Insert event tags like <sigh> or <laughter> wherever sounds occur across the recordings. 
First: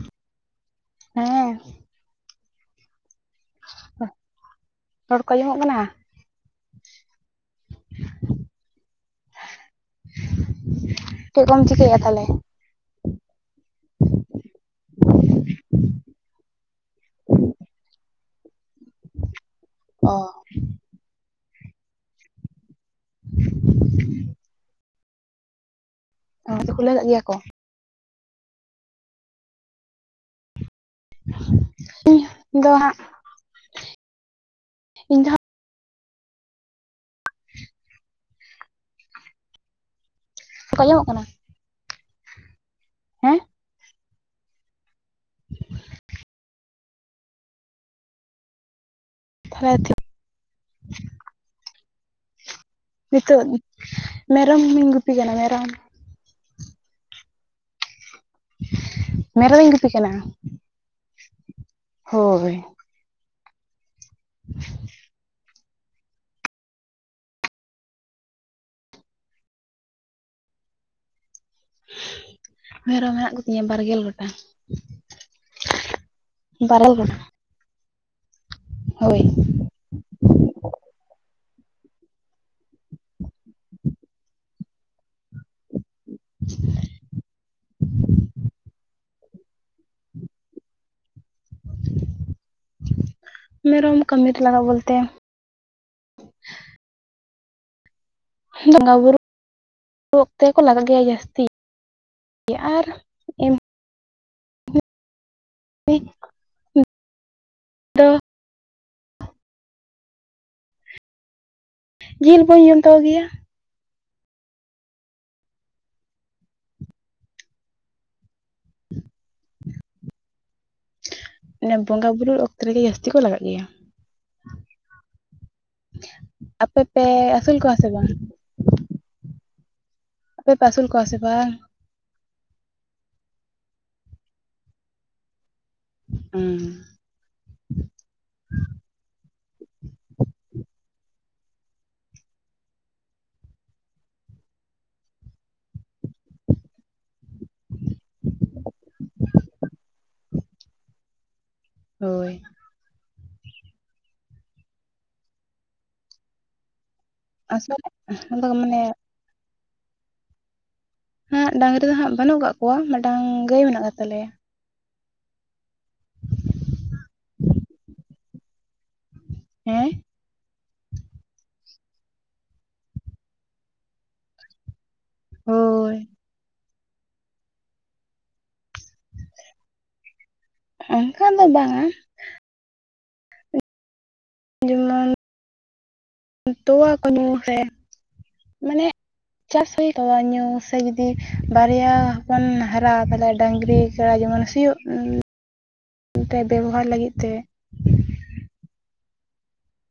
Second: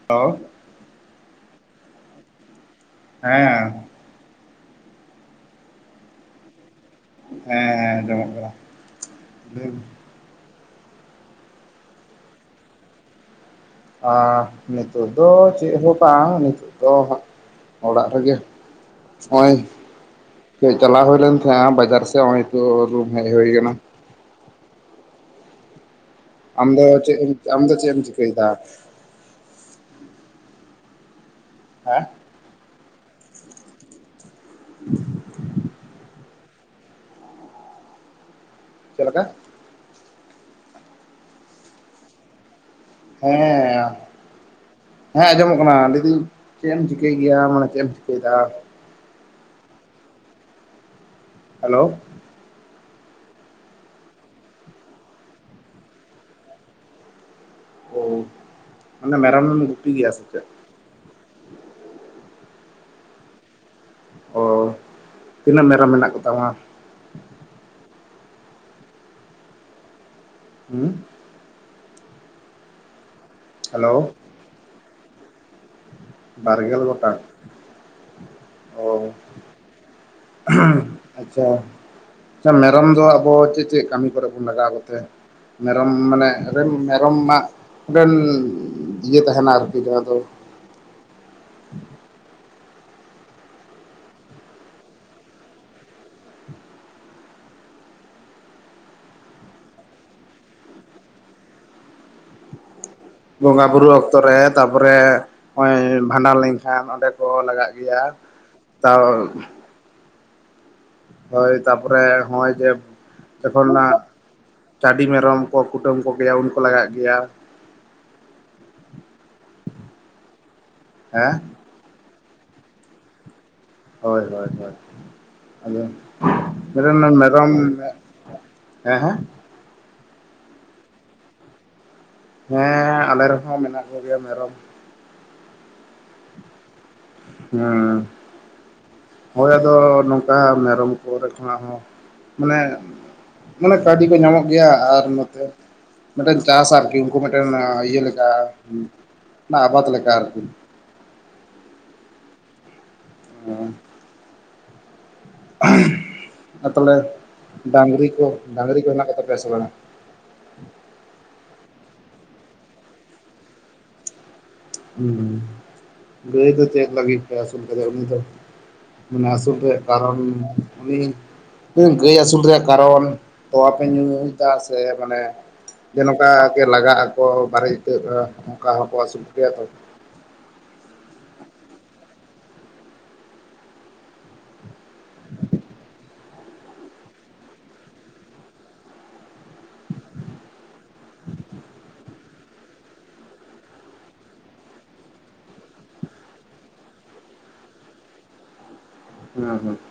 <inaudible> ᱦᱮᱸ᱾ ᱦᱮᱸ᱾ ᱨᱚᱲ ᱠᱚ ᱟᱸᱡᱚᱢᱚᱜ ᱠᱟᱱᱟ? ᱦᱮᱸ ᱦᱮᱸ ᱟᱡᱚᱢᱚᱜ ᱠᱟᱱᱟ᱾ ᱪᱮᱜ ᱠᱚᱢ ᱪᱤᱠᱟᱭᱟᱹ ᱛᱟᱦᱞᱮ? ᱟ ᱱᱤᱛᱚᱜ ᱫᱚ ᱪᱮᱜ ᱦᱚᱸ ᱵᱟᱝ ᱱᱤᱛᱚ ᱫᱚ ᱦᱟᱸᱜ ᱚᱲᱟᱜ ᱨᱮᱜᱮ᱾ ᱚᱸᱭ ᱚ ᱠᱟᱹᱡ ᱪᱟᱞᱟᱣ ᱦᱩᱭ ᱞᱮᱱ ᱛᱟᱦᱮᱸᱜᱼᱟ ᱵᱟᱡᱟᱨ ᱥᱮᱫ ᱚᱸᱭ ᱛᱚ ᱨᱩᱢ ᱦᱮᱡ ᱦᱩᱭ ᱠᱟᱱᱟ᱾ ᱟᱢᱫᱚ ᱠᱷᱩᱞᱟᱹᱣ ᱠᱟᱜ ᱪᱮᱜ ᱜᱮᱭᱟ ᱠᱚ ᱟᱢᱫᱚ ᱪᱮᱜ ᱮᱢ ᱪᱤᱠᱟᱹᱭᱫᱟ? <inaudible> ᱟᱸ ᱫᱚ ᱦᱟᱸᱜ ᱤᱧ ᱫᱚ ᱦᱟᱸᱜ ᱪᱮᱜ ᱞᱮᱠᱟ? ᱟᱡᱚᱢᱚᱜ ᱠᱟᱱᱟ? ᱦᱮᱸ ᱦᱮᱸ ᱟᱸᱡᱚᱢᱚᱜ ᱠᱟᱱᱟ ᱞᱤᱭᱫᱤᱧ ᱪᱮᱜ ᱮᱢ ᱪᱤᱠᱟᱹᱭ ᱜᱮᱭᱟ ᱢᱟᱱᱮ ᱪᱮᱜ ᱮᱢ ᱪᱤᱠᱟᱹᱭᱫᱟ? <inaudible> ᱦᱮᱞᱳ᱾ ᱱᱤᱛᱚᱜ ᱢᱮᱨᱚᱢᱤᱧ ᱜᱩᱯᱤ ᱠᱟᱱᱟ ᱢᱮᱨᱚᱢ᱾ ᱚ ᱢᱟᱱᱮ ᱢᱮᱨᱚᱢᱮᱢ ᱢᱮᱨᱚᱢᱤᱧ ᱜᱩᱯᱤ ᱠᱟᱱᱟ ᱜᱮᱭᱟ ᱥᱮ ᱪᱮᱫ? ᱦᱳᱭ᱾ ᱚ ᱛᱤᱱᱟᱹᱜ ᱢᱮᱨᱚᱢ ᱢᱮᱱᱟᱜ ᱠᱚ ᱛᱟᱢᱟ? ᱩᱸ ᱢᱮᱨᱚᱢ ᱢᱮᱱᱟᱜ ᱠᱚ ᱛᱤᱧᱟ ᱦᱮᱞᱳ ᱵᱟᱨᱜᱮᱞ ᱜᱚᱴᱟᱝ᱾ ᱵᱟᱨᱜᱮᱞ ᱜᱚᱴᱟᱝ? ᱚ ᱦᱳᱭ᱾ ᱟᱪᱪᱷᱟ ᱟᱪᱪᱷᱟ ᱢᱮᱨᱚᱢ ᱫᱚ ᱟᱵᱚ ᱪᱮᱜ ᱪᱮᱜ ᱠᱟᱹᱢᱤ ᱠᱚᱨᱮ ᱵᱚᱱ ᱞᱟᱜᱟᱣ ᱠᱚᱛᱮ? ᱢᱮᱨᱚᱢ ᱢᱟᱱᱮ ᱨᱮᱱ ᱢᱮᱨᱚᱢ ᱢᱟᱜ ᱵᱮᱱ ᱤᱭᱟᱹ ᱛᱟᱦᱮᱱᱟ ᱟᱨᱠᱤ ᱡᱟᱦᱟᱸ ᱫᱚ ᱢᱮᱨᱚᱢ ᱠᱟᱹᱢᱤ ᱨᱮ ᱞᱟᱜᱟᱜ ᱵᱚᱞᱛᱮ ᱵᱚᱸᱜᱟ ᱵᱩᱨᱩ ᱚᱠᱛᱮ ᱠᱚ ᱞᱟᱜᱟᱜ ᱜᱮᱭᱟ ᱡᱟᱹᱥᱛᱤ ᱟᱨ ᱵᱚᱸᱜᱟ ᱮᱢᱱᱤ ᱵᱩᱨᱩ ᱚᱠᱛᱚ ᱨᱮ ᱛᱟᱯᱚᱨᱮ ᱚᱸᱭ ᱵᱷᱟᱸᱰᱟᱱ ᱞᱮ ᱠᱷᱟᱱ ᱚᱸᱰᱮ ᱠᱚ ᱞᱟᱜᱟᱜ ᱜᱮᱭᱟ, ᱫᱚ ᱛᱟᱣ ᱦᱳᱭ ᱛᱟᱯᱚᱨᱮ ᱡᱤᱞ ᱦᱚᱜᱼᱚᱭ ᱵᱟᱹᱧ ᱡᱮ ᱡᱚᱢ ᱛᱟᱠᱚ ᱜᱮᱭᱟ ᱛᱮᱠᱷᱚᱱ ᱚᱱᱟ ᱪᱟᱹᱰᱤ ᱢᱮᱨᱚᱢ ᱠᱚ ᱠᱩᱴᱟᱹᱢ ᱠᱚ ᱜᱮᱭᱟ ᱩᱱᱠᱩ ᱞᱟᱜᱟᱜ ᱜᱮᱭᱟ᱾ <inaudible> ᱦᱮ ᱚᱱᱮ ᱵᱚᱸᱜᱟ ᱵᱩᱨᱩ ᱚᱠᱛᱚ ᱨᱮᱜᱮ ᱡᱟᱹᱥᱛᱤ ᱠᱚ ᱞᱟᱜᱟᱜ ᱜᱮᱭᱟ᱾ ᱦᱳᱭ ᱦᱳᱭ ᱦᱳᱭ, ᱟᱫᱚ ᱟᱯᱮ ᱯᱮ <unintelligible> ᱟᱹᱥᱩᱞ ᱠᱚᱣᱟ ᱢᱮᱨᱚᱢ ᱥᱮ ᱵᱟᱝ ᱦᱮᱸ ᱦᱮᱸ? ᱟᱯᱮ ᱯᱮ ᱟᱹᱥᱩᱞ ᱠᱚᱣᱟ ᱥᱮ ᱵᱟᱝ? ᱦᱮᱸ ᱟᱞᱮ ᱨᱮᱦᱚᱸ ᱢᱮᱱᱟᱜ ᱠᱚ ᱜᱮᱭᱟ ᱢᱮᱨᱚᱢ ᱾ ᱦᱩᱸᱜ ᱩᱸ ᱾ ᱦᱩᱸ ᱾ ᱦᱚᱭ ᱟᱫᱚ ᱱᱚᱝᱠᱟ ᱢᱮᱨᱚᱢ ᱠᱚᱨᱮ ᱠᱷᱚᱱᱟᱜ ᱦᱚᱸ ᱢᱟᱱᱮ ᱢᱟᱱᱮ ᱠᱟᱹᱣᱰᱤ ᱠᱚ ᱧᱟᱢᱚᱜ ᱜᱮᱭᱟ ᱟᱨ ᱱᱚᱛᱮ ᱢᱤᱫᱴᱮᱱ ᱪᱟᱥ ᱟᱨᱠᱤ ᱾ ᱩᱱᱠᱩ ᱢᱮᱫ ᱴᱮᱱ ᱤᱭᱟᱹ ᱞᱮᱠᱟ ᱟᱵᱟᱫ ᱞᱮᱠᱟ ᱟᱨᱠᱤ ᱾ ᱦᱳᱭ ᱾ ᱚᱻ ᱾ ᱟᱨ ᱛᱟᱦᱞᱮ ᱟᱥᱚᱞ ᱰᱟᱝᱨᱤ ᱠᱚ ᱟᱫᱚ ᱰᱟᱹᱝᱨᱤ ᱢᱟᱱᱮ ᱠᱚ ᱦᱮᱱᱟᱜ ᱠᱚᱛᱟ ᱯᱮᱭᱟ ᱥᱮ ᱵᱟᱝᱟ? ᱦᱚᱸ ᱰᱟᱝᱨᱤ ᱫᱚ ᱦᱟᱸᱜ ᱵᱟᱹᱱᱩᱜ ᱠᱟᱜ ᱠᱚᱣᱟ ᱢᱤᱫᱴᱟᱝ ᱜᱟᱹᱭ ᱢᱮᱱᱟᱜ ᱟᱠᱟ ᱫᱮ ᱛᱟᱞᱮᱭᱟ ᱾ ᱩᱸ, ᱜᱟᱹᱭ ᱫᱚ ᱪᱮᱫ ᱞᱟᱹᱜᱤᱫ ᱯᱮ ᱟᱹᱥᱩᱞ ᱟᱠᱟᱫᱮᱭᱟ ᱩᱱᱤ ᱫᱚ? ᱢᱟᱱᱮ ᱟᱹᱥᱩᱞ ᱨᱮᱭᱟᱜ ᱦᱮᱸ ᱠᱟᱨᱚᱱ ᱩᱱᱤ ᱜᱟᱹᱭ ᱟᱹᱥᱩᱞ ᱨᱮᱭᱟᱜ ᱠᱟᱨᱚᱱ ᱛᱚᱣᱟ ᱯᱮ ᱧᱩᱭᱮᱫᱟ ᱥᱮ ᱢᱟᱱᱮ ᱦᱳᱭ ᱡᱮ ᱱᱚᱝᱠᱟ ᱜᱮ ᱞᱟᱜᱟᱜ ᱟᱠᱚ ᱵᱟᱨᱮ ᱤᱛᱟᱹᱜ ᱚᱱᱠᱟ ᱦᱚᱸᱠᱚ ᱟᱹᱥᱩᱞ ᱠᱚᱜᱮᱭᱟ ᱛᱚ ᱾ ᱚᱱᱠᱟ ᱫᱚ ᱵᱟᱝᱼᱟ ᱾ ᱡᱮᱢᱚᱱ ᱛᱚᱣᱟ ᱠᱚ ᱧᱩ ᱦᱮᱸ, ᱢᱟᱱᱮ ᱪᱟᱥ ᱦᱩᱭ ᱛᱚᱣᱟ ᱧᱩ ᱥᱮ ᱡᱩᱫᱤ ᱵᱟᱨᱭᱟ ᱦᱚᱯᱚᱱ ᱦᱟᱨᱟ ᱛᱟᱦᱞᱮ ᱰᱟᱸᱝᱨᱤ ᱥᱮᱲᱟ ᱡᱮᱢᱚᱱ ᱥᱤᱭᱳᱜ ᱛᱮ ᱵᱮᱵᱚᱦᱟᱨ ᱞᱟᱹᱜᱤᱫ ᱛᱮ ᱾ ᱦᱩᱸ ᱦᱩᱸ ᱾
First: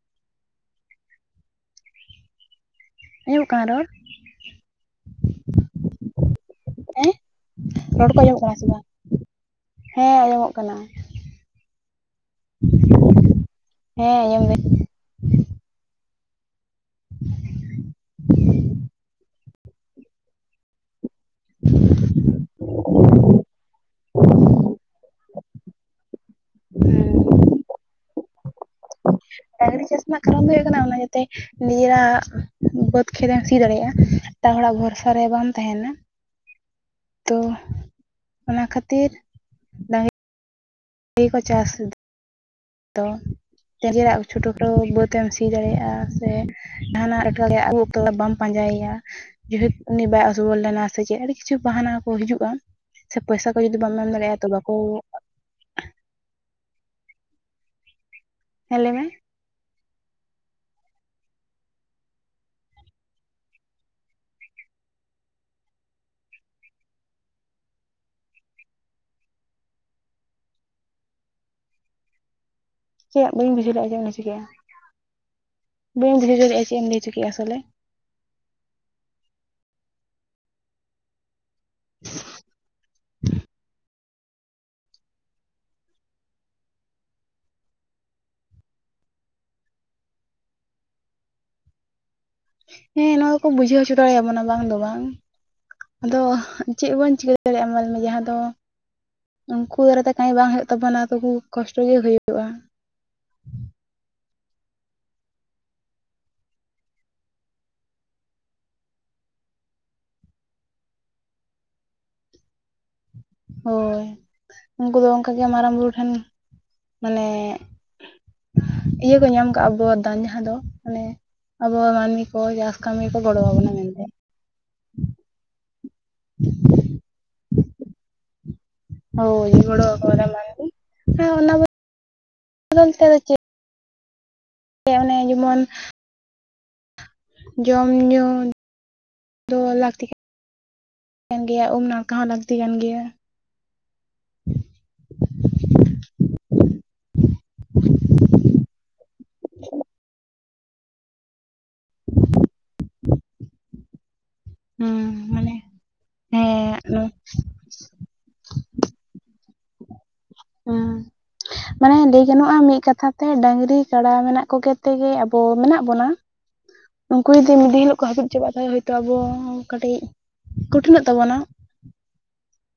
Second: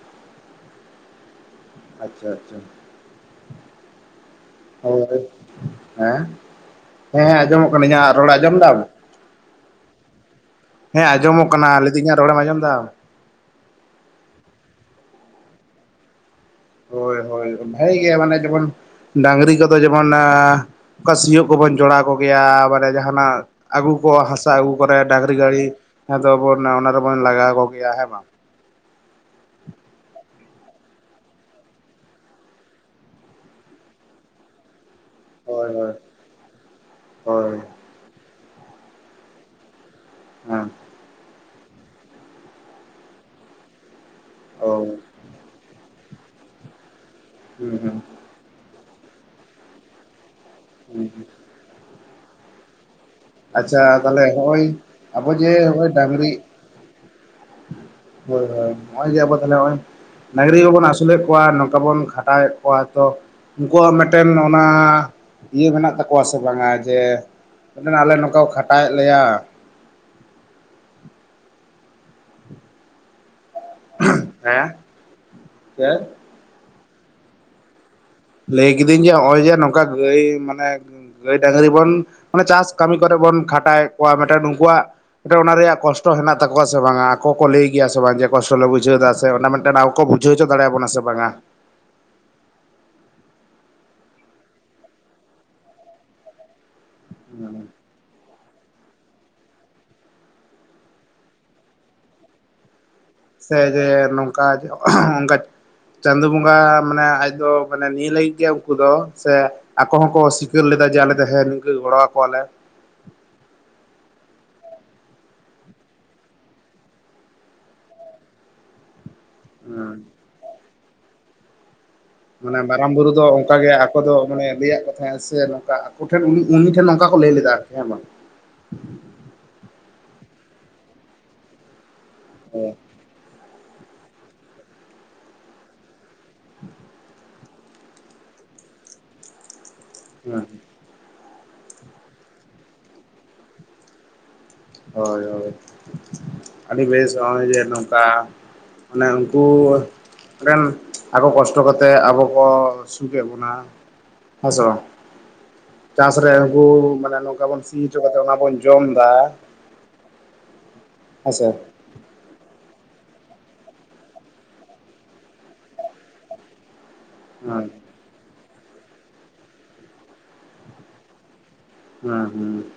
ᱟᱪᱪᱷᱟ ᱟᱪᱪᱷᱟ ᱾ ᱟᱸᱡᱚᱢᱚᱜ ᱠᱟᱱᱟ ᱨᱚᱲ? ᱦᱳᱭ, ᱦᱮᱸ? ᱦᱮᱸ ᱦᱮᱸ ᱟᱸᱡᱚᱢᱚᱜ ᱠᱟᱱᱟ ᱤᱧᱟᱜ ᱠᱚ ᱨᱚᱲ ᱟᱸᱡᱚᱢᱚᱜ ᱟᱸᱡᱚᱢ ᱠᱟᱱᱟ ᱥᱮ ᱫᱟᱢ? ᱵᱟᱝ ᱦᱮᱸ ᱟᱸᱡᱚᱢᱚᱜ ᱠᱟᱱᱟ ᱾ ᱦᱮᱸ ᱟᱸᱡᱚᱢᱚᱜ ᱠᱟᱱᱟ ᱞᱟᱹᱭᱫᱤᱧ ᱤᱧᱟᱜ ᱨᱚᱲᱮᱢ ᱟᱸᱡᱚᱢ ᱫᱟ? ᱦᱮᱸ ᱟᱸᱡᱚᱢ ᱫᱟᱹᱧ ᱾ ᱦᱳᱭ ᱦᱳᱭ ᱵᱷᱟᱹᱜᱤ ᱜᱮ ᱢᱟᱱᱮ ᱡᱮᱢᱚᱱ ᱰᱟᱸᱝᱨᱤ ᱠᱚᱫᱚ ᱡᱮᱢᱚᱱ ᱮᱸᱻ ᱚᱠᱟ ᱥᱤᱭᱳᱚᱜ ᱠᱚᱵᱚᱱ ᱡᱚᱲᱟᱣ ᱠᱚᱜᱮᱭᱟ ᱢᱟᱱᱮ ᱡᱟᱦᱟᱱᱟᱜ ᱟᱹᱜᱩ ᱠᱚ ᱦᱟᱥᱟ ᱟᱹᱜᱩ ᱠᱚᱨᱮ ᱰᱟᱝᱨᱤ ᱜᱟᱹᱲᱤ ᱟᱫᱚ ᱵᱚᱱ ᱚᱱᱟ ᱨᱮᱵᱚᱱ ᱞᱟᱜᱟᱣ ᱠᱚᱜᱮᱭᱟ ᱦᱮᱸ ᱵᱟᱝ ᱾ ᱰᱟᱸᱝᱨᱤ ᱪᱟᱥ ᱨᱮᱱᱟᱜ ᱠᱟᱨᱚᱱ ᱫᱚ ᱦᱩᱭᱩᱜ ᱠᱟᱱᱟ ᱚᱱᱟ ᱡᱟᱛᱮ ᱱᱤᱡᱮᱨᱟᱜ ᱵᱟᱹᱫᱽ ᱠᱷᱮᱛ ᱮᱢ ᱥᱤ ᱫᱟᱲᱮᱭᱟᱜᱼᱟ ᱮᱴᱟᱜ ᱦᱚᱲᱟᱜ ᱵᱷᱚᱨ ᱥᱟ ᱨᱮ ᱵᱟᱢ ᱦᱳᱭ ᱛᱟᱦᱮᱱᱟ ᱦᱳᱭ ᱛᱚ ᱦᱳᱭ ᱚᱱᱟ ᱠᱷᱟᱹᱛᱤᱨ ᱰᱟᱝ ᱦᱩᱸ ᱾ ᱜᱮ ᱠᱚ ᱪᱟᱥ ᱛᱚ ᱱᱤᱡᱮᱨᱟᱜ ᱪᱷᱳᱴᱳ ᱚ ᱠᱷᱟᱴᱳ ᱵᱟᱹᱫ ᱮᱢ ᱥᱤ ᱫᱟᱲᱮᱭᱟᱜᱼᱟ, ᱥᱮ ᱡᱟᱦᱟᱱᱟᱜ ᱮᱴᱠᱮ ᱦᱩᱸ ᱟᱹᱜᱩ ᱦᱩᱸ ᱚᱠᱛᱚ ᱫᱚ ᱵᱟᱢ ᱯᱟᱸᱡᱟᱭᱮᱭᱟ ᱡᱮᱦᱮ ᱩᱱᱤ ᱵᱟᱭ ᱟᱹᱥᱩᱵᱚᱞ ᱞᱮᱱᱟ ᱥᱮ ᱦᱩᱸ ᱪᱮᱫ ᱟᱹᱰᱤ ᱠᱤᱪᱷᱩ ᱵᱟᱦᱟᱱᱟ ᱠᱚ ᱦᱤᱡᱩᱜᱼᱟ, ᱥᱮ ᱯᱚᱭᱥᱟ ᱠᱚ ᱡᱩᱫᱤ ᱵᱟᱢ ᱮᱢ ᱫᱟᱲᱮᱜᱼᱟ ᱛᱚ ᱵᱟᱠᱚ ᱟᱵ ᱡᱮ ᱦᱚᱜ-ᱚᱭ ᱰᱟᱸᱝᱨᱤ ᱦᱳᱭ ᱦᱳᱭ ᱦᱮᱸ ᱞᱟᱹᱭ ᱢᱮ ᱱᱚᱜ-ᱚᱭ ᱟᱵᱚ ᱛᱟᱦᱚᱞᱮ ᱱᱚᱜᱼᱚᱭ ᱰᱹᱨᱤ ᱠᱚᱵᱚᱱ ᱟᱹᱥᱩᱞᱮᱫ ᱠᱚᱣᱟ ᱱᱚᱝᱠᱟ ᱵᱚᱱ ᱠᱷᱟᱴᱟᱣᱮᱫ ᱠᱚᱣᱟ ᱛᱚ ᱩᱱᱠᱩᱣᱟᱜ ᱢᱮᱫᱴᱮᱱ ᱚᱱᱟ ᱤᱭᱟᱹ ᱢᱮᱱᱟᱜ ᱛᱟᱠᱚᱣᱟ ᱥᱮ ᱵᱟᱝᱟ ᱡᱮ ᱢᱟᱱᱮ ᱟᱞᱮ ᱱᱚᱠᱟ ᱠᱚ ᱠᱷᱟᱴᱟᱣᱮᱜ ᱞᱮᱭᱟ ᱪᱮᱜ ᱵᱟᱹᱧ ᱵᱩᱡᱷᱟᱹᱣ ᱞᱮᱜᱼᱟ ᱪᱮᱜ ᱮᱢ <inaudible> ᱦᱮᱸ ᱪᱮᱫ ᱵᱟᱹᱧ ᱵᱩᱡᱟᱹᱣ <inaudible> ᱪᱮᱜ ᱮᱢ ᱞᱟᱹᱭ ᱚᱪᱚ ᱠᱮᱜᱼᱟ ᱟᱥᱚᱞᱮ? ᱞᱟᱹᱭ ᱠᱤᱫᱟᱹᱧ ᱡᱮ ᱦᱚᱜᱼᱚᱭ ᱡᱮ ᱱᱚᱝᱠᱟ ᱜᱟᱹᱭ ᱢᱟᱱᱮ ᱜᱟᱹᱭ ᱰᱟᱝᱨᱤ ᱵᱚᱱ ᱢᱟᱱᱮ ᱪᱟᱥ ᱠᱟᱹᱢᱤ ᱠᱚᱨᱮ ᱵᱚᱱ ᱠᱷᱟᱴᱟᱣᱮᱜ ᱠᱚᱣᱟ ᱢᱤᱫᱴᱟᱝ ᱱᱩᱠᱩᱣᱟᱜ ᱢᱤᱴᱮ ᱚᱱᱟ ᱨᱮᱭᱟᱜ ᱠᱚᱥᱴᱚ ᱦᱮᱱᱟᱜ ᱛᱟᱠᱚᱣᱟ ᱥᱮ ᱵᱟᱝᱟ ᱟᱠᱚ ᱠᱚ ᱞᱟᱹᱭ ᱜᱮᱭᱟ ᱥᱮ ᱵᱟᱝ ᱡᱮ ᱠᱚᱥᱴᱚ ᱞᱮ ᱵᱩᱡᱷᱟᱹᱣᱫᱟ ᱥᱮ ᱚᱱᱟ ᱢᱤᱫᱴᱟᱱ ᱟᱠᱚ ᱵᱷᱩ ᱡᱷᱟᱹᱣ ᱚᱪᱚ ᱫᱟᱲᱮᱭᱟᱵᱚᱱᱟ ᱥᱮ ᱵᱟᱝᱟ? ᱦᱮᱸ ᱱᱚᱣᱟ ᱫᱚᱠᱚ ᱵᱩᱡᱷᱟᱹᱣ ᱦᱚᱪᱚ ᱫᱟᱲᱮᱭᱟ ᱵᱚᱱᱟ ᱵᱟᱝ ᱫᱚ ᱵᱟᱝ ᱟᱫᱚ ᱪᱮᱜ ᱵᱚᱱ ᱪᱤᱠᱟᱹ <inaudible> ᱢᱟᱞᱮᱭᱢᱮ ᱡᱟᱦᱟᱸ ᱫᱚ ᱩᱝᱠᱩ ᱫᱟᱨᱟᱭ ᱛᱮ ᱠᱟᱢᱤ ᱵᱟᱝ ᱦᱩᱭᱩᱜ ᱛᱟᱵᱚᱱᱟ ᱛᱚᱵᱩ ᱠᱚᱥᱴᱚ ᱜᱮ ᱦᱩᱭᱩᱜ ᱥᱮ ᱡᱮ ᱱᱚᱝᱠᱟ ᱚᱝᱠᱟ ᱪᱟᱸᱫᱚ ᱵᱚᱸᱜᱟ ᱢᱟᱱᱮ ᱟᱡ ᱫᱚ ᱢᱟᱱᱮ ᱱᱤᱭᱟᱹ ᱞᱟᱹᱜᱤᱫ ᱜᱮ ᱩᱝᱠᱩ ᱫᱚ ᱥᱮ ᱟᱠᱚ ᱦᱚᱸᱠᱚ ᱥᱤᱠᱟᱹᱨ ᱞᱮᱫᱟ ᱡᱮ ᱟᱞᱮ ᱫᱚ ᱦᱮᱸ ᱱᱤᱝᱠᱟᱹ ᱜᱚᱲᱚᱣ ᱠᱚᱣᱟᱞᱮ᱾ ᱦᱳᱭ ᱩᱝᱠᱩ ᱫᱚ ᱚᱝᱠᱟᱜᱮ ᱢᱟᱨᱟᱝ ᱵᱩᱨᱩ ᱴᱷᱮᱱ ᱢᱟᱱᱮ ᱤᱭᱟᱹ ᱠᱚ ᱧᱟᱢ ᱠᱟᱜᱼᱟ ᱵᱚᱨᱫᱟᱱ ᱡᱟᱦᱟᱸ ᱫᱚ ᱢᱟᱱᱮ ᱟᱵᱚᱣᱟᱜ ᱢᱟᱱᱢᱤ ᱢᱟᱱᱮ ᱢᱟᱨᱟᱝ ᱵᱩᱨᱩ ᱫᱚ ᱚᱝᱠᱟ ᱜᱮ ᱟᱠᱚ ᱫᱚ ᱢᱟᱱᱮ ᱞᱟᱹᱭᱟᱜ ᱠᱚ ᱦᱮᱸ ᱥᱮ ᱱᱚᱝᱠᱟ ᱟᱠᱚ ᱴᱷᱮᱱ ᱩᱱᱤ ᱩᱱᱤ ᱴᱷᱮᱱ ᱱᱚᱝᱠᱟ ᱠᱚ ᱞᱟᱹᱭ ᱞᱮᱫᱟ ᱟᱨᱠᱤ ᱦᱮᱸ ᱵᱟᱝ? ᱦᱳᱭ ᱜᱚᱲᱚᱣ ᱠᱚᱣᱟᱞᱮ ᱢᱟᱱᱢᱤ ᱦᱮᱸ ᱚᱱᱟ ᱵᱚ ᱦᱮᱸ ᱫᱚᱞ ᱛᱮ ᱟᱫᱚ ᱪᱮ ᱚᱱᱮ ᱡᱮᱢᱚᱱ <inaudible> ᱡᱚᱢ ᱧᱩ ᱫᱚ ᱞᱟᱠ <inaudible> ᱠᱟᱱ ᱜᱮᱭᱟ ᱩᱢ ᱱᱟᱲᱠᱟ ᱦᱚᱸ ᱞᱟᱹᱠᱛᱤ ᱠᱟᱱ ᱜᱮᱭᱟ᱾ ᱦᱳᱭ ᱦᱳᱭ᱾ ᱟᱹᱰᱤ ᱵᱮᱥ ᱦᱚᱸᱜᱼᱚᱭ ᱡᱮ ᱱᱚᱝᱠᱟ ᱢᱟᱱᱮ ᱩᱝᱠᱩ ᱨᱮᱱ ᱟᱠᱚ ᱠᱚᱥᱴᱚ ᱠᱟᱛᱮᱜ ᱟᱵᱚ ᱠᱚ ᱥᱩᱠᱮᱜ ᱵᱚᱱᱟ᱾ ᱦᱮᱸᱥᱮ ᱵᱟᱝ ᱦᱩᱸ ᱢᱟᱱᱮ ᱪᱟᱥᱨᱮ ᱩᱱᱠᱩ ᱦᱮᱸ ᱢᱟᱱ ᱱᱚᱝᱠᱟ ᱵᱩᱱ ᱥᱤ ᱪᱚ ᱠᱟᱛᱮᱜ ᱚᱱᱟ ᱵᱚᱱ ᱡᱚᱢᱫᱟ᱾ ᱦᱩᱸ ᱦᱮᱸᱥᱮ? ᱢᱟᱱᱮ ᱞᱟᱹᱭ ᱜᱟᱱᱚᱜᱼᱟ ᱢᱤᱜ ᱠᱟᱛᱷᱟ ᱛᱮ ᱰᱟᱹᱟᱝᱨᱤ ᱠᱟᱰᱟ ᱢᱮᱱᱟᱜ ᱠᱚᱜᱮ ᱛᱮᱜᱮ ᱟᱵᱚ ᱢᱮᱱᱟᱜ ᱵᱚᱱᱟ᱾ <inaudible> ᱩᱝᱠᱩ ᱡᱩᱫᱤ ᱢᱤᱜ ᱦᱳᱭ ᱫᱤᱱ ᱦᱤᱞᱳᱜ ᱠᱚ ᱦᱟᱹᱯᱤᱜ ᱪᱟᱵᱟᱜᱼᱟ ᱛᱟᱦᱞᱮ ᱦᱚᱭᱛᱳ ᱟᱵᱚ ᱠᱟᱹᱴᱤᱡ ᱠᱩᱴᱷᱤᱱᱚᱜ ᱛᱟᱵᱚᱱᱟ᱾ ᱦᱩᱸ ᱦᱩᱸ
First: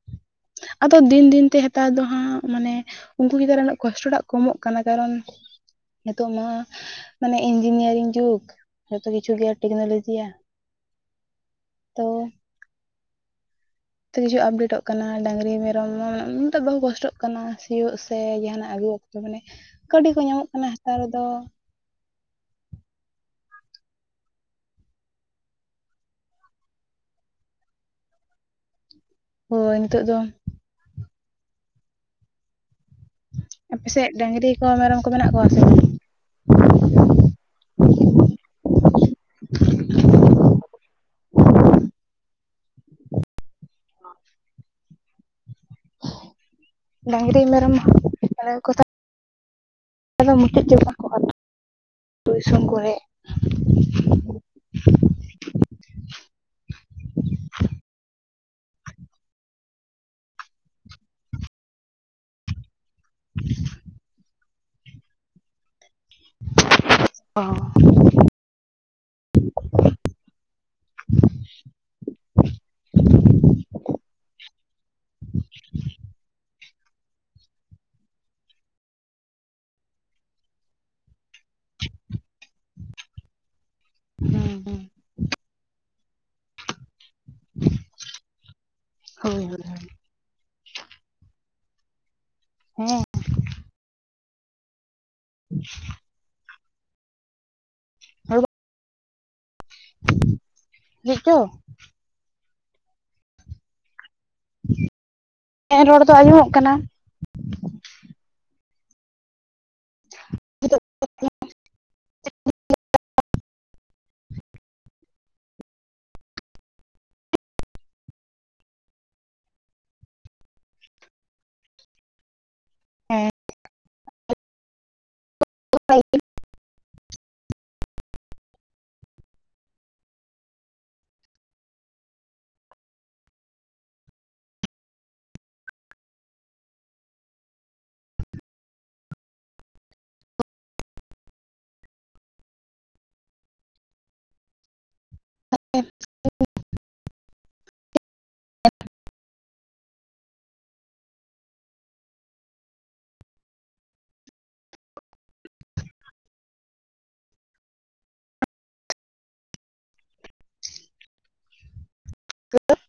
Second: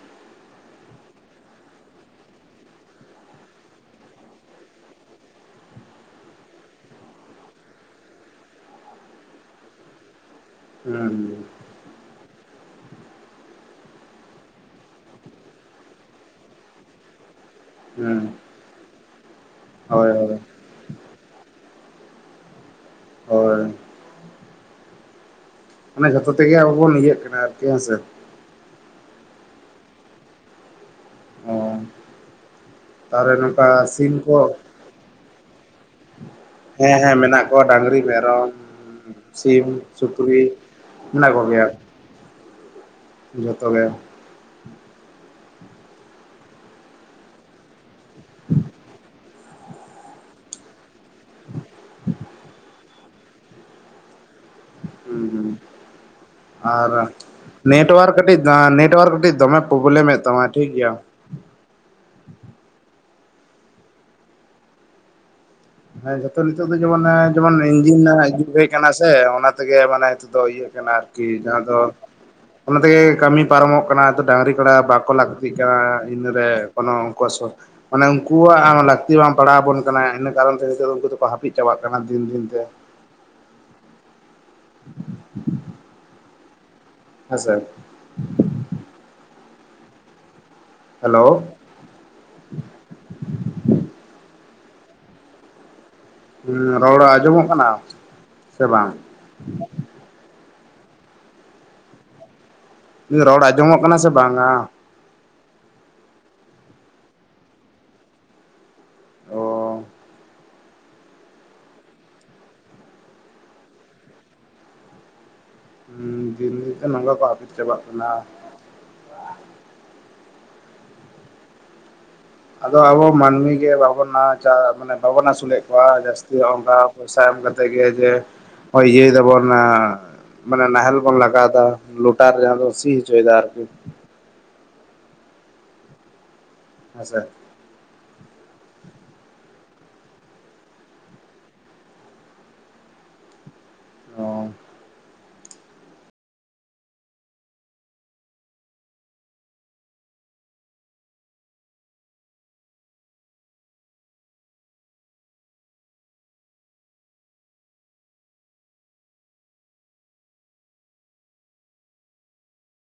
ᱟᱫᱚ ᱫᱤᱱ ᱫᱤᱱ ᱛᱮ ᱦᱮᱛᱟᱣ ᱫᱚ ᱦᱟᱸᱜ ᱢᱟᱱᱮ ᱩᱝᱠᱩ ᱪᱮᱛᱟᱱᱨᱮ ᱱᱩᱱᱟᱹ ᱠᱚᱥᱴᱚᱴᱟᱜ ᱠᱚᱢᱚᱜ ᱠᱟᱱᱟ, ᱠᱟᱨᱚᱱ ᱱᱤᱛᱚᱜ ᱢᱟ ᱢᱟᱱᱮ ᱤᱧᱡᱤᱱᱤᱭᱟᱨᱤᱝ ᱡᱩᱜᱽ ᱡᱚᱛᱚ ᱠᱤᱪᱷᱩ ᱜᱮ ᱴᱮᱠᱱᱳᱞᱚᱡᱤᱭᱟ᱾ ᱦᱩᱸ ᱦᱩ ᱛᱚ ᱛᱚ ᱠᱤᱪᱷᱩ ᱟᱯᱰᱮᱴᱚᱜ ᱠᱟᱱᱟ ᱰᱟᱹᱝᱨᱤ, ᱢᱮᱨᱚᱢ, <inaudible> ᱵᱟᱦᱩ ᱠᱚᱥᱴᱚᱜ ᱠᱟᱱᱟ᱾ ᱥᱤᱭᱩᱜ ᱥᱮ ᱦᱮᱸ ᱡᱟᱦᱟᱱᱟᱜ ᱟᱹᱜᱩ ᱚᱠᱛᱚ ᱢᱟᱱᱮ ᱠᱟᱹᱣᱰᱤ ᱦᱳᱭ ᱠᱚ ᱦᱳᱭ ᱧᱟᱢᱚᱜ ᱠᱟᱱᱟ ᱦᱮᱛᱟᱨ ᱫᱚ᱾ ᱦᱳᱭ᱾ ᱢᱟᱱᱮ ᱡᱚᱛᱚ ᱛᱮᱜᱮ ᱟᱵᱚ ᱵᱚᱱ ᱤᱭᱟᱹᱜ ᱠᱟᱱᱟ ᱟᱨᱠᱤ ᱦᱮᱸᱥᱮ᱾ ᱦᱳᱭ ᱱᱤᱛᱚᱜ ᱫᱚ ᱚᱻ, ᱛᱟᱦᱚᱞᱮ ᱱᱚᱝᱠᱟ ᱟᱯᱮᱥᱮᱫ ᱥᱤᱢ ᱠᱚ, ᱰᱟᱹᱝᱨᱤ ᱢᱮᱨᱚᱢ ᱠᱚ ᱢᱮᱱᱟᱜ ᱠᱚᱣᱟ ᱥᱮ ᱦᱮᱸ ᱦᱮᱸ ᱢᱮᱱᱟᱜ ᱠᱚᱣᱟ ᱰᱟᱝᱨᱤ, ᱢᱮᱨᱚᱢ, ᱥᱤᱢ, ᱥᱩᱠᱨᱤ, ᱢᱮᱱᱟᱜ ᱠᱚ ᱜᱮᱭᱟ᱾ ᱡᱷᱚᱛᱚ ᱜᱮ᱾ <inaudible> ᱰᱟᱝᱨᱤ, ᱢᱮᱨᱚᱢ, <inaudible> ᱢᱮᱱᱟᱜ ᱠᱚ ᱛᱟ <inaudible> ᱫᱚ ᱢᱩᱪᱟᱹᱫ ᱪᱟᱵᱟ ᱠᱚᱜ ᱟᱞᱮ, ᱟᱹᱛᱩ ᱫᱤᱥᱚᱢ ᱠᱚᱨᱮ᱾ ᱦᱩᱸ ᱦᱩᱸ, ᱟᱨ ᱱᱮᱴᱣᱟᱨᱠ ᱠᱟᱹᱴᱤᱡ ᱱᱮᱴᱣᱟᱨᱠ ᱠᱟᱹᱴᱤᱡ ᱫᱚᱢᱮ ᱯᱳᱵᱞᱮᱢᱮᱜ ᱛᱟᱢᱟᱭ ᱴᱷᱤᱠ ᱜᱮᱭᱟ᱾ <inaudible> ᱦᱮᱸ ᱡᱷᱚᱛᱚ ᱱᱤᱛᱚᱜ ᱫᱚ ᱡᱮᱢᱚᱱᱮ ᱡᱮᱢᱚᱱ <inaudible> ᱠᱟᱱᱟ ᱥᱮ ᱚᱱᱟ ᱛᱮᱜᱮ ᱢᱟᱱᱮ ᱦᱤᱛᱚᱜ ᱫᱚ ᱤᱭᱟᱹᱜ ᱠᱟᱱᱟ ᱟᱨᱠᱤ ᱡᱟᱦᱟᱸ ᱫᱚ ᱚᱱᱟ ᱛᱮ ᱜᱮ ᱠᱟᱹᱢᱤ ᱯᱟᱨᱚᱢᱚᱜ ᱠᱟᱱᱟ ᱱᱤᱛᱚᱜ ᱰᱟᱝᱨᱤ, ᱠᱟᱰᱟ ᱵᱟᱠᱚ ᱞᱟᱠᱛᱤᱜ ᱠᱟᱱᱟ ᱤᱱᱟᱹ ᱨᱮ ᱠᱳᱱᱳ ᱩᱝᱠᱩᱣᱟᱜ ᱥᱚᱯ ᱢᱟᱱᱮ ᱩᱱᱠᱩᱣᱟᱜ ᱦᱚᱸ ᱞᱟᱹᱠᱛᱤ ᱵᱟᱝ ᱯᱟᱲᱟᱣ ᱟᱵᱚᱱ ᱠᱟᱱᱟ ᱤᱱᱟᱹ ᱠᱟᱨᱚᱱ ᱛᱮ ᱱᱤᱛᱚᱜ ᱫᱚ ᱩᱱᱠᱩ ᱫᱚᱠᱚ ᱦᱟᱹᱯᱤᱫ ᱪᱟᱵᱟᱜ ᱠᱟᱱᱟ ᱫᱤᱱ ᱫᱤᱱ ᱛᱮ᱾ ᱦᱩᱸ ᱦᱩᱸ᱾ ᱦᱮᱸ ᱥᱮ᱾ <unintelligible> ᱦᱳᱭ ᱦᱳᱭ ᱦᱳᱭ ᱾ ᱦᱮᱞᱳᱣ ᱾ ᱦᱮᱸ᱾ <unintelligible> ᱦᱩᱸ ᱨᱚᱲ ᱟᱸᱡᱚᱢᱚᱜ ᱠᱟᱱᱟ, ᱥᱮ ᱵᱟᱝ? ᱦᱮᱸ ᱪᱚ! ᱤᱧᱟᱹᱜ ᱨᱚᱲ ᱟᱸᱡᱚᱢᱚᱜ ᱠᱟᱱᱟ ᱥᱮ ᱵᱟᱝᱟ? ᱦᱮᱸ ᱨᱚᱲ ᱫᱚ ᱟᱸᱡᱚᱢᱚᱜ ᱠᱟᱱᱟ᱾ ᱚᱻ᱾ <inaudible> ᱩᱸ ᱫᱤᱱ ᱜᱮᱛᱚ ᱱᱚᱝᱠᱟ ᱠᱚ ᱦᱟᱹᱯᱤᱫ ᱪᱟᱵᱟᱜ ᱠᱟᱱᱟ᱾ ᱟᱫᱚ ᱟᱵᱚ ᱦᱮᱸ ᱢᱟᱱᱢᱤ ᱜᱮ ᱵᱟᱵᱚᱱ <unintelligible> ᱢᱟᱱᱮ ᱵᱟᱵᱚᱱ ᱟᱥᱩᱞᱮᱫ ᱠᱚᱣᱟ ᱡᱟᱥ ᱡᱮ ᱚᱝᱠᱟ ᱯᱚᱭᱥᱟ ᱮᱢ ᱠᱟᱛᱮᱫ ᱜᱮ ᱡᱮ, <inaudible> ᱤᱭᱟᱹᱭ ᱫᱟᱵᱚᱱ ᱟᱸᱻ᱾ ᱢᱟᱱᱮ ᱱᱟᱦᱮᱞ ᱵᱚᱱ ᱞᱟᱜᱟᱣᱫᱟ, ᱞᱚᱴᱟᱨ ᱡᱟᱦᱟᱸ ᱫᱚ ᱥᱤ ᱦᱚᱪᱚᱭᱮᱫᱟ ᱟᱨᱠᱤ᱾ ᱦᱮᱸᱥᱮ? ᱚ <inaudible> <inaudible> <inaudible>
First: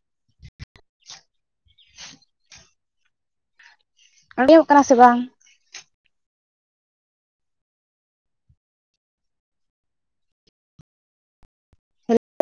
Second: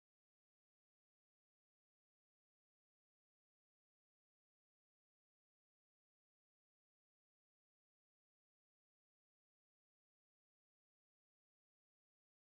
ᱚᱸᱡᱚᱢᱚᱜ ᱠᱟᱱᱟ ᱥᱮ ᱵᱟᱝ?